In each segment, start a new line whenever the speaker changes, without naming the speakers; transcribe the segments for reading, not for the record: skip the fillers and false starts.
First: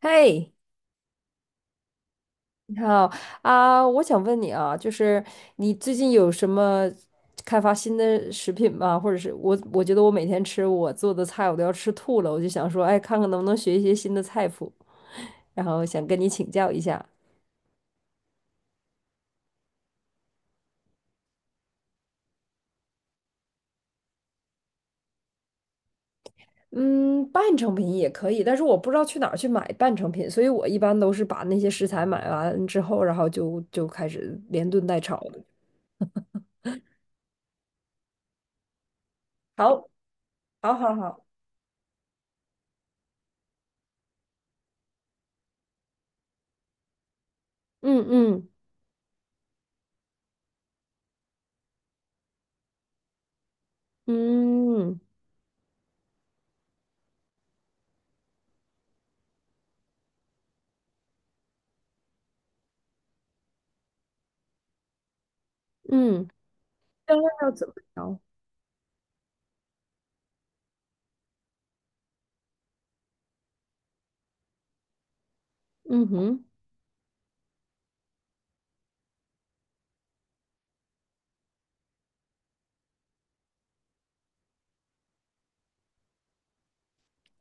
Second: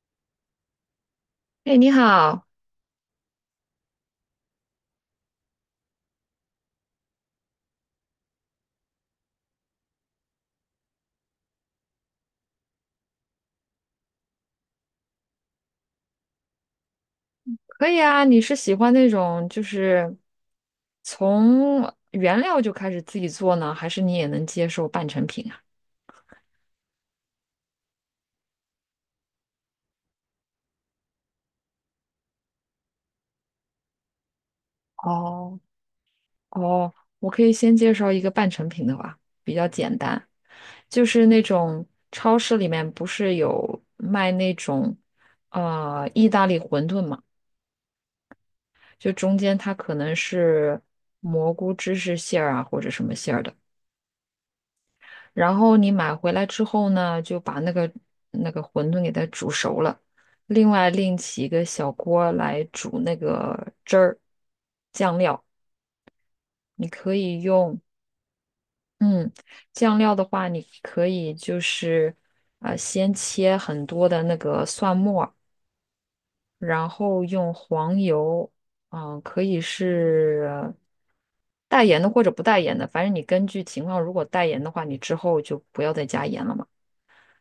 嘿，
哎，你好，
你好啊，我想问你啊，就是你最近有什么开发新的食品吗？或者是我觉得我每天吃我做的菜，我都要吃吐了，我就想说，哎，看看能不能学一些新的菜谱，然后想跟你请教一下。
可以啊。你是喜欢那种就是从原料就开始自己做呢，还是你也能接受半成品啊？
嗯，半成品也可以，但是我不知道去哪儿去买半成品，所以我一般都是把那些食材买完之后，然后就开始连炖带炒的。
哦哦，我可以先介绍一个半成品的吧，比较
好，
简单，
好，好，
就
好，
是那种超市里面不是有卖那种意大利馄饨嘛，
嗯嗯
就中间它可能是蘑菇芝士馅儿啊，或者什么馅儿的。
嗯
然后你买回来之后呢，就把那个馄饨给它煮熟了，另外另起一个小锅来煮那个汁儿酱料。
嗯，
你
这
可
个
以
要怎么
用，
调？
嗯，酱料的话，你可以就是先切很多的那个蒜末儿
嗯哼，
然后用黄油，可以是带盐的或者不带盐的，反正你根据情况，如果带盐的话，你之后就不要再加盐了嘛。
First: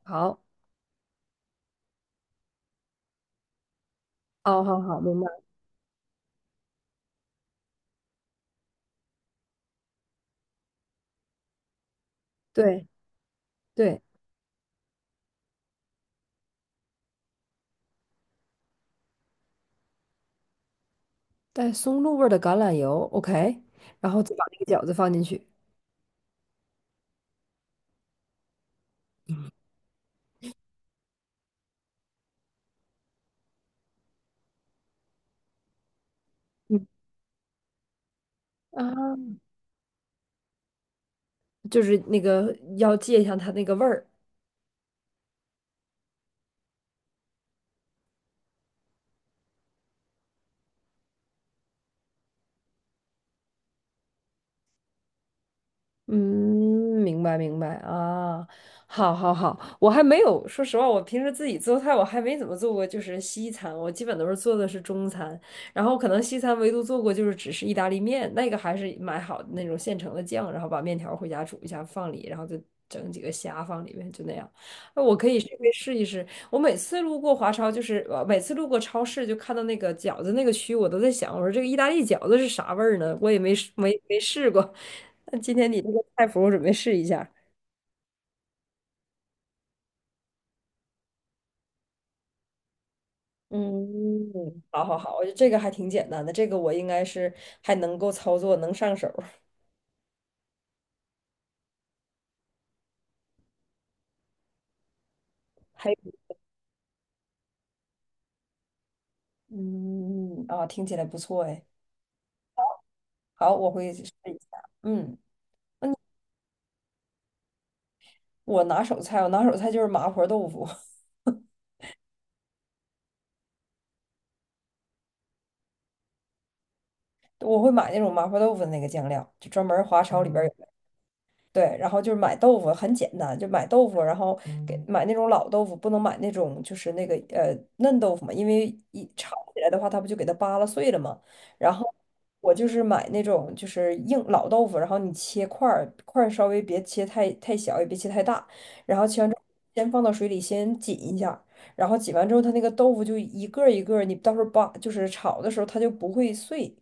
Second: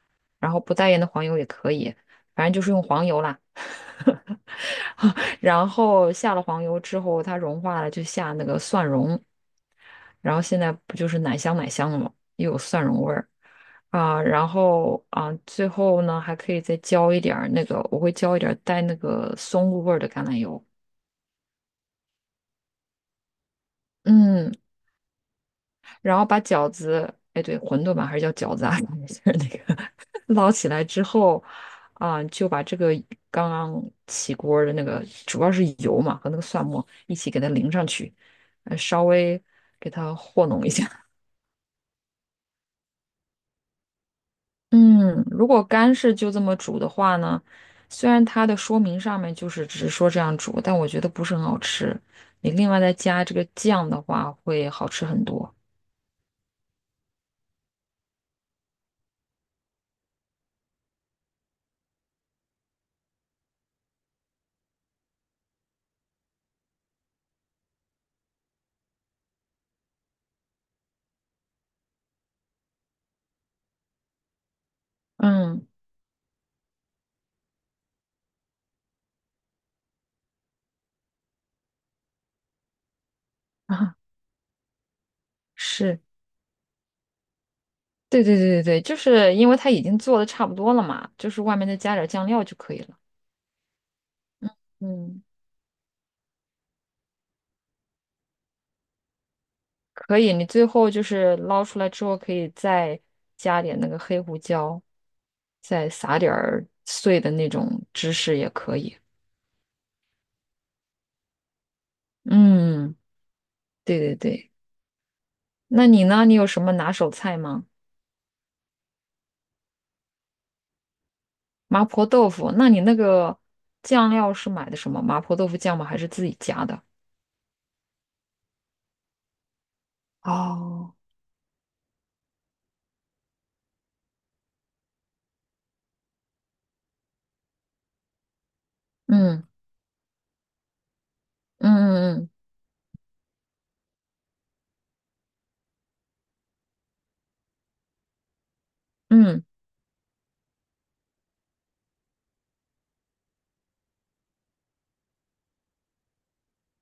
好，
然后不带盐的黄油也可以，反正就是用黄油啦。
哦，好好，明白。
然后下了黄油之后，它融化了，就下那个蒜蓉。然后现在不就是奶香奶香的吗？又有蒜
对
蓉味儿
对，
啊。然后啊，最后呢还可以再浇一点儿那个，我会浇一点儿带那个松露味儿的橄榄油。
带松露味儿的橄榄油，OK，然后再把
嗯，
那个饺子放进去。
然后把饺子，哎，对，馄饨吧，还是叫饺子啊，就是那个捞起来之后，啊、就把这个刚刚起锅的那个，主要是油嘛和那个蒜
嗯
末一起给它淋上去，稍
啊，
微给它和弄一下。
就是那个要借一下它那个味儿。
嗯，如果干是就这么煮的话呢，虽然它的说明上面就是只是说这样煮，但我觉得不是很好吃。你另外再加这个酱的话，会好吃很多。
嗯，明白明白啊，好好好，我还没有，说实话，我平时自己做菜，我还没怎么做过，就是西餐，我基本都是做的是中餐，然后可能西餐唯独做过就是只是意大利面，那个还是买好的那种现成的酱，然后把面条回家煮一下放里，然后就整几个虾放里面，就那样。那我可以去
嗯，
去试一试。我每次路过华超，就是每次路过超市，就看到那个饺子那个区，我都在想，我说这个意大利饺子是啥味儿呢？我也没 试
啊，
没没试过。那今天你这
是。
个菜谱，我准备试一下。
对对对对对，就是因为它已经做的差不多了嘛，就是外面再加点儿酱料就可以了。
嗯，好好好，我
嗯，
觉得这个还挺简单的，这个我应该是还能够操作，能上手。
可以，你最后就是捞出来之后，可以再加点那个黑胡椒，再
还有
撒点儿碎的那种芝士也可以。
嗯，听起来不错哎。
嗯，
好，我会
对
试
对
一下。
对，
嗯，
那你呢？你有什么拿手菜吗？
我拿手菜就是麻婆豆腐，
麻婆豆腐，那你那个酱料是买的什么？麻婆豆腐酱吗？还是自己加的？
我会买那种麻婆豆腐的那个酱料，就专门华超里边。
哦，
对，然后就是买豆腐很简单，就买豆腐，然后给买那种老豆腐，不能买那种就是那个嫩豆腐嘛，因为一炒
嗯
起来的话，它不就给它扒拉碎了嘛。
嗯
然后
嗯
我就是买那种就是硬老豆腐，然后你切块儿，块儿稍微别切太小，也别切太大，然后切完之后
嗯
先放到水里先紧一下，然后紧完之后，它那个豆腐就一个儿一个儿你到时候扒就是炒的时候它就不会碎。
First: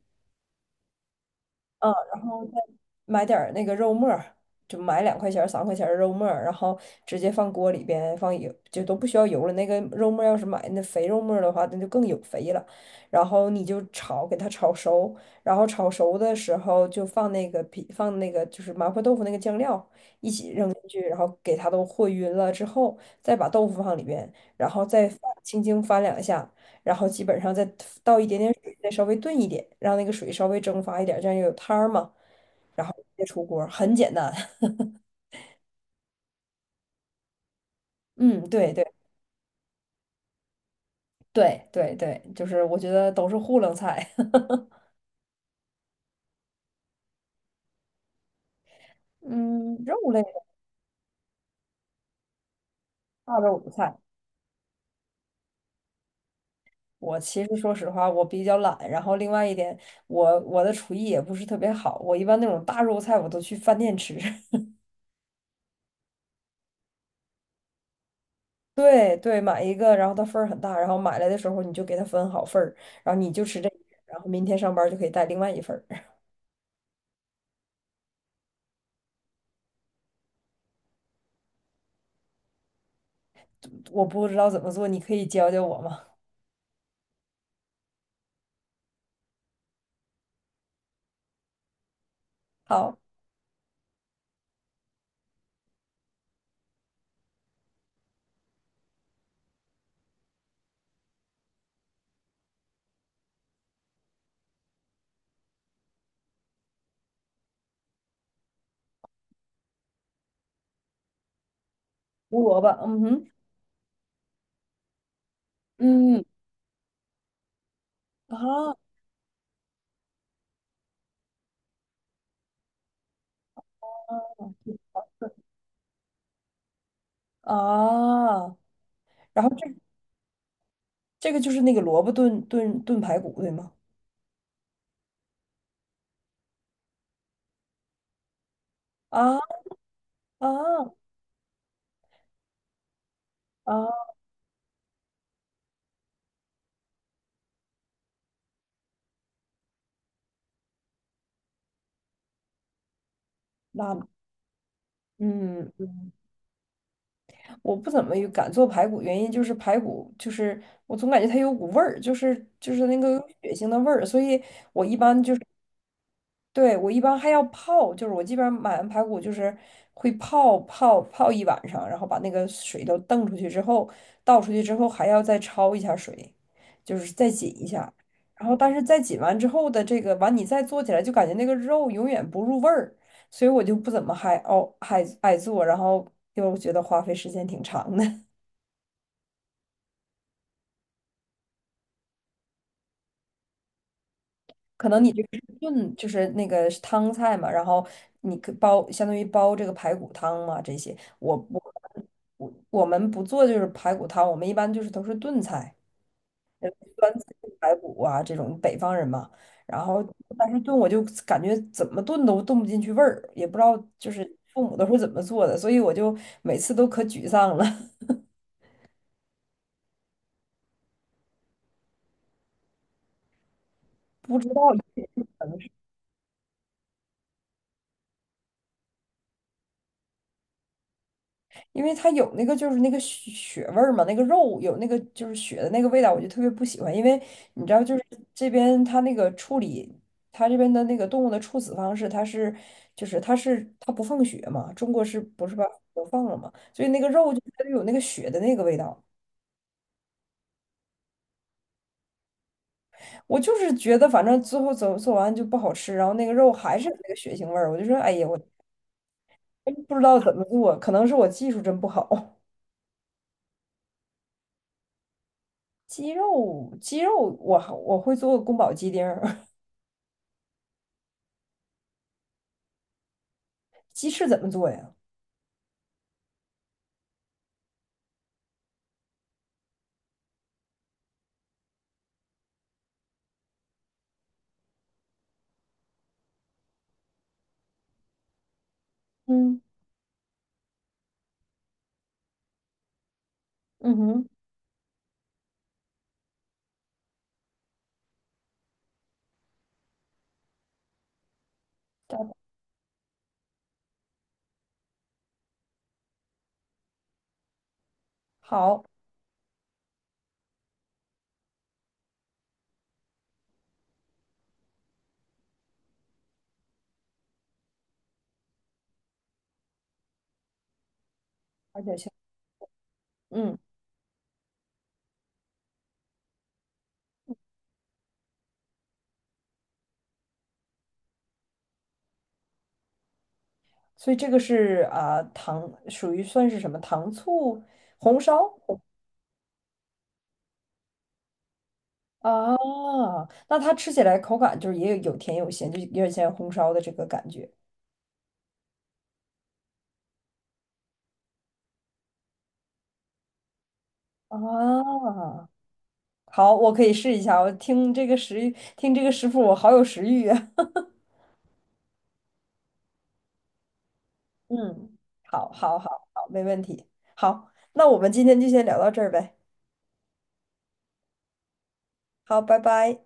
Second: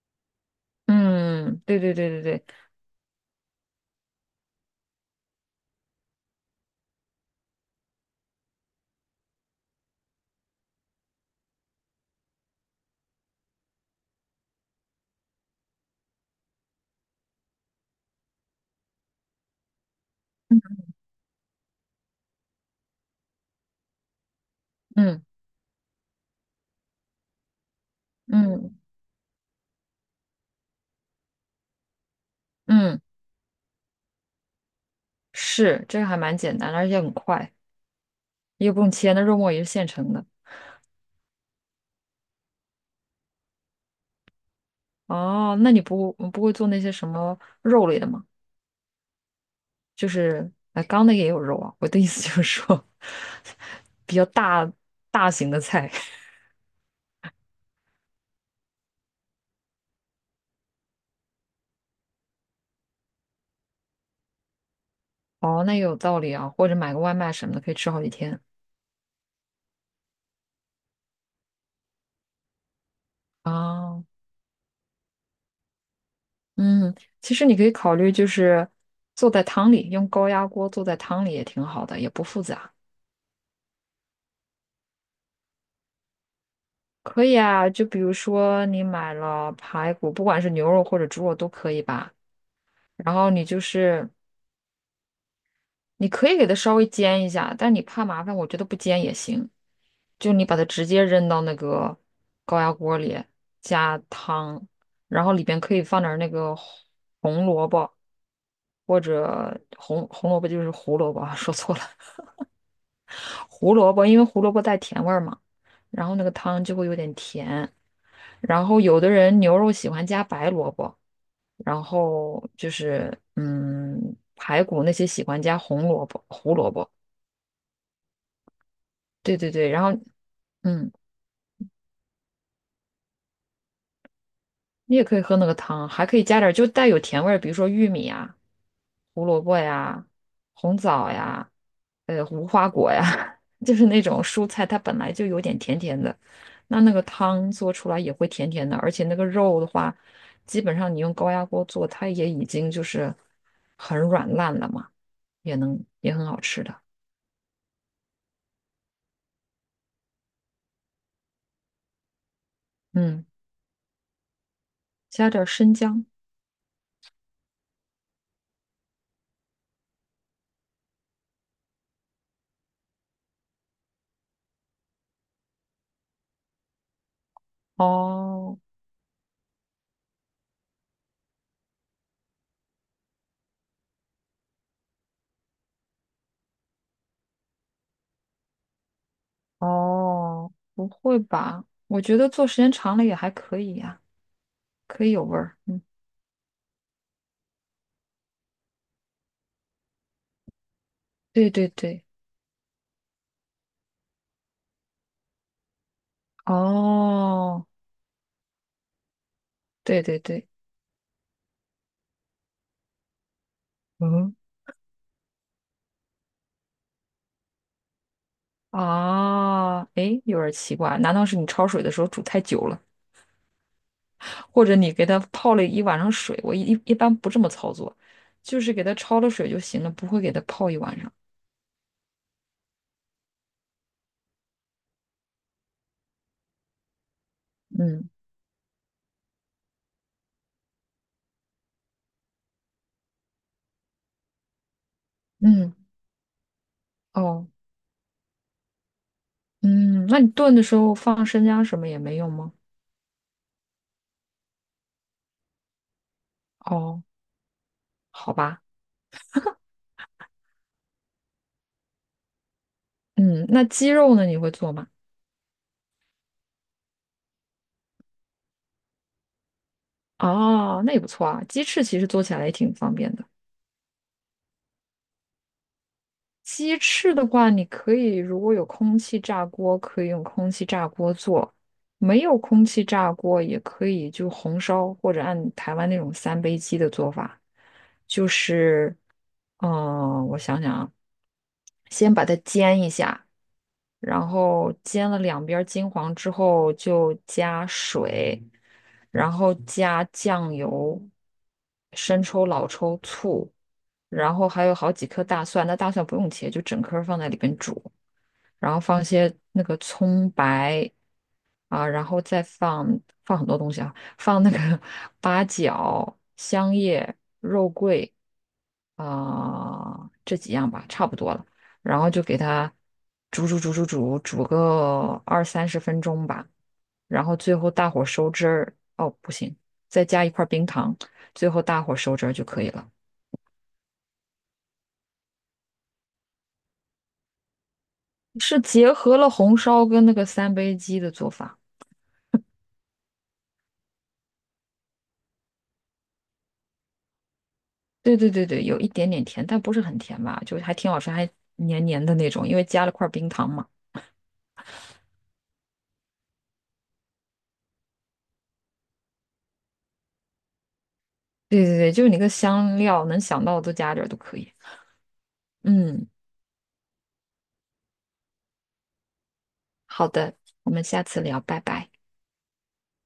嗯嗯，对
嗯，
对对
然
对
后
对，
再买点儿那个肉末儿，就买2块钱儿、3块钱儿的肉末儿，然后直接放锅里边，放油，就都不需要油了。那个肉末儿要是买那肥肉末儿的话，那就更有肥了。然后你就炒，给它炒熟，然后炒熟的时候就放那个皮，放那个就是麻婆豆腐那个酱料一起扔进去，然后给它都和匀了之后，再把豆腐放里边，然后再翻
嗯。
轻轻翻两下，然后基本上再倒一点。
嗯
再稍微炖一点，让那个水稍微蒸发一点，这样有汤儿嘛，然后
嗯，
直接出锅很简单。
是，这个还蛮简单的，而且很快，
嗯，
也
对
不
对
用切。那肉末也是现成的。
对对对，就是我觉得都是糊弄菜。
哦，那你不会做那些什么肉类的吗？
嗯，
就
肉类的
是，哎，刚那个也有肉啊。我的意思就是说，
大 肉菜，
比较大型的菜。
我其实说实话，我比较懒，然后另外一点，我的厨艺也不是特别好，我一般那种大肉菜我都去饭店吃。
哦，那也有道理啊。或者买个外卖什么的，可以吃好几天。
对对，买一个，然后它份儿很大，然后买来的时候你就给它分好份儿，然后你就吃这一份儿
啊。
然后明天上班就可以带另外一份儿。
嗯，其实你可以考虑就是做在汤里，用高压锅做在汤里也挺好的，也不复杂。
我不知道怎么做，你可以教教我吗？
可以啊，就比如说你买了排骨，不管是牛肉或者猪肉都可以吧。
好。
然后你就是你可以给它稍微煎一下，但你怕麻烦，我觉得不煎也行。就你把它直接扔到那个高压锅里，加汤，然后里边可以放点儿那个红萝卜或者红萝卜就是胡萝卜啊 说错了，
胡萝卜，嗯哼，
胡萝卜，因为胡萝卜带甜味儿嘛，然后
嗯
那个汤就会有点甜。然
啊
后有的人牛肉喜欢加白萝卜。然后就是排骨那些喜欢加红萝卜、胡萝卜，
啊，
对
然后
对对，
这
然后嗯，
这个就是那个萝卜炖炖炖排骨，对吗？
你也可以喝那个汤，还可以加点儿就带有甜味儿，比如说玉米啊、胡萝
啊
卜呀、红
啊
枣呀、无花果呀，就是那
啊，
种蔬菜，它本来就有点甜甜的，那个汤做出来也会甜甜的，而且那个肉的话，基本上你用高压锅做，它也已经就是很
那
软烂了嘛，也
嗯，
能也很好吃的，
我不怎么有敢做排骨，原因就是排骨就是我总感觉它有股味儿，就是那个
嗯。
有血腥的味儿，所以我一般。
加
就。
点儿生姜。
对，我一般还要泡，就是我基本上买完排骨就是会泡一晚上，然后把那个水都瞪出去之后，倒出去之后还要再焯一下水，就是再紧一下。然后
哦
但是再紧完之后的这个完你再做起来就感觉那个肉永远不入味儿，所以我就不怎么还爱做，然后又觉得花费时间挺长的。
哦，不会吧？我觉得做时间长了也还可以呀、
可能
可
你
以
就
有味
是
儿。嗯，
炖，就是那个是汤菜嘛，然后你可煲，相当于煲这个排骨汤嘛，这些我
对
我
对对，
我我们不做就是排骨汤，我们一般就是都是炖菜，酸菜
哦，
排骨啊这种北方人嘛，然
对
后
对对，
但是炖我就感觉怎么炖都炖不进去味儿，也不知道就
嗯，
是父母都是怎么做的，所以我就每次都可沮丧了，
啊，诶，有点奇怪，难道是你焯水的时候煮太久了，
不知
或
道。
者你给它泡了一晚上水？我一般不这么操作，就是给它焯了水就行了，不会给它泡一晚上。
因为它有那个就是那个血味儿嘛，那个肉有那个就是血的那个味道，我就特别不喜欢。因为你知道，就是
嗯
这边它那个处理，它这边的那个动物的处死方式，它是就是它是它不放血嘛，中国是不是把
嗯，
都放了嘛？所以那个肉就
哦，
它就有那个血的那个味道。
嗯，那你炖的时候放生姜什么也没用吗？
我就是觉得反正最后做完就不好吃，然后那个肉还是有
哦，
那个血腥味儿，我就说哎呀，
好
我
吧。
真不知道怎么做，可能是我技术真不好。
嗯，那鸡肉呢？你会做吗？
鸡肉我我会做宫保鸡丁儿。
哦，那也不错啊。鸡翅其实做起来也挺方便的。
鸡翅怎么做呀？
鸡翅的话，你可以如果有空气炸锅，可以用空气炸锅做；没有空气炸锅，也可以就红烧或者按台湾那种三杯鸡的做法，就是，
嗯
我想想啊，先把它煎一下，
嗯
然
哼，
后煎了两边儿金黄之后，就加水，然后加酱油、生
对，
抽、老抽、醋，然后还有好几颗大蒜。那大蒜不用切，就整颗儿放在里边煮，然后
好，
放一些那个葱白啊，然后再放很多东西啊，放那个 八角、香叶，啊、这几样吧，差不多了。
而且
然后
像
就给它煮
嗯，
煮煮煮煮煮个20-30分钟吧，然后最后大火收汁儿。哦，不行，再加一块冰糖，最后大火收汁儿就可以了。
所以这个是啊、糖属于算是什么糖醋红烧
是结合了红烧跟那个三杯鸡的做法。
啊？那它吃起来口感就是也有有甜有咸，就有点像红烧的这个感觉
对对对对，有一点点甜，但不是很甜吧，就还挺好吃，还黏黏的那种，因为加了块冰糖嘛。
啊。好，我可以试一下。我听这个食谱，我好有食欲啊。
对对对，就是你个香料能想到的都加点儿都可以。
嗯，好，好，好，
嗯，
好，没问题。好，那我们今天就先聊到这儿呗。
好的，我们下次聊，拜拜。
好，拜拜。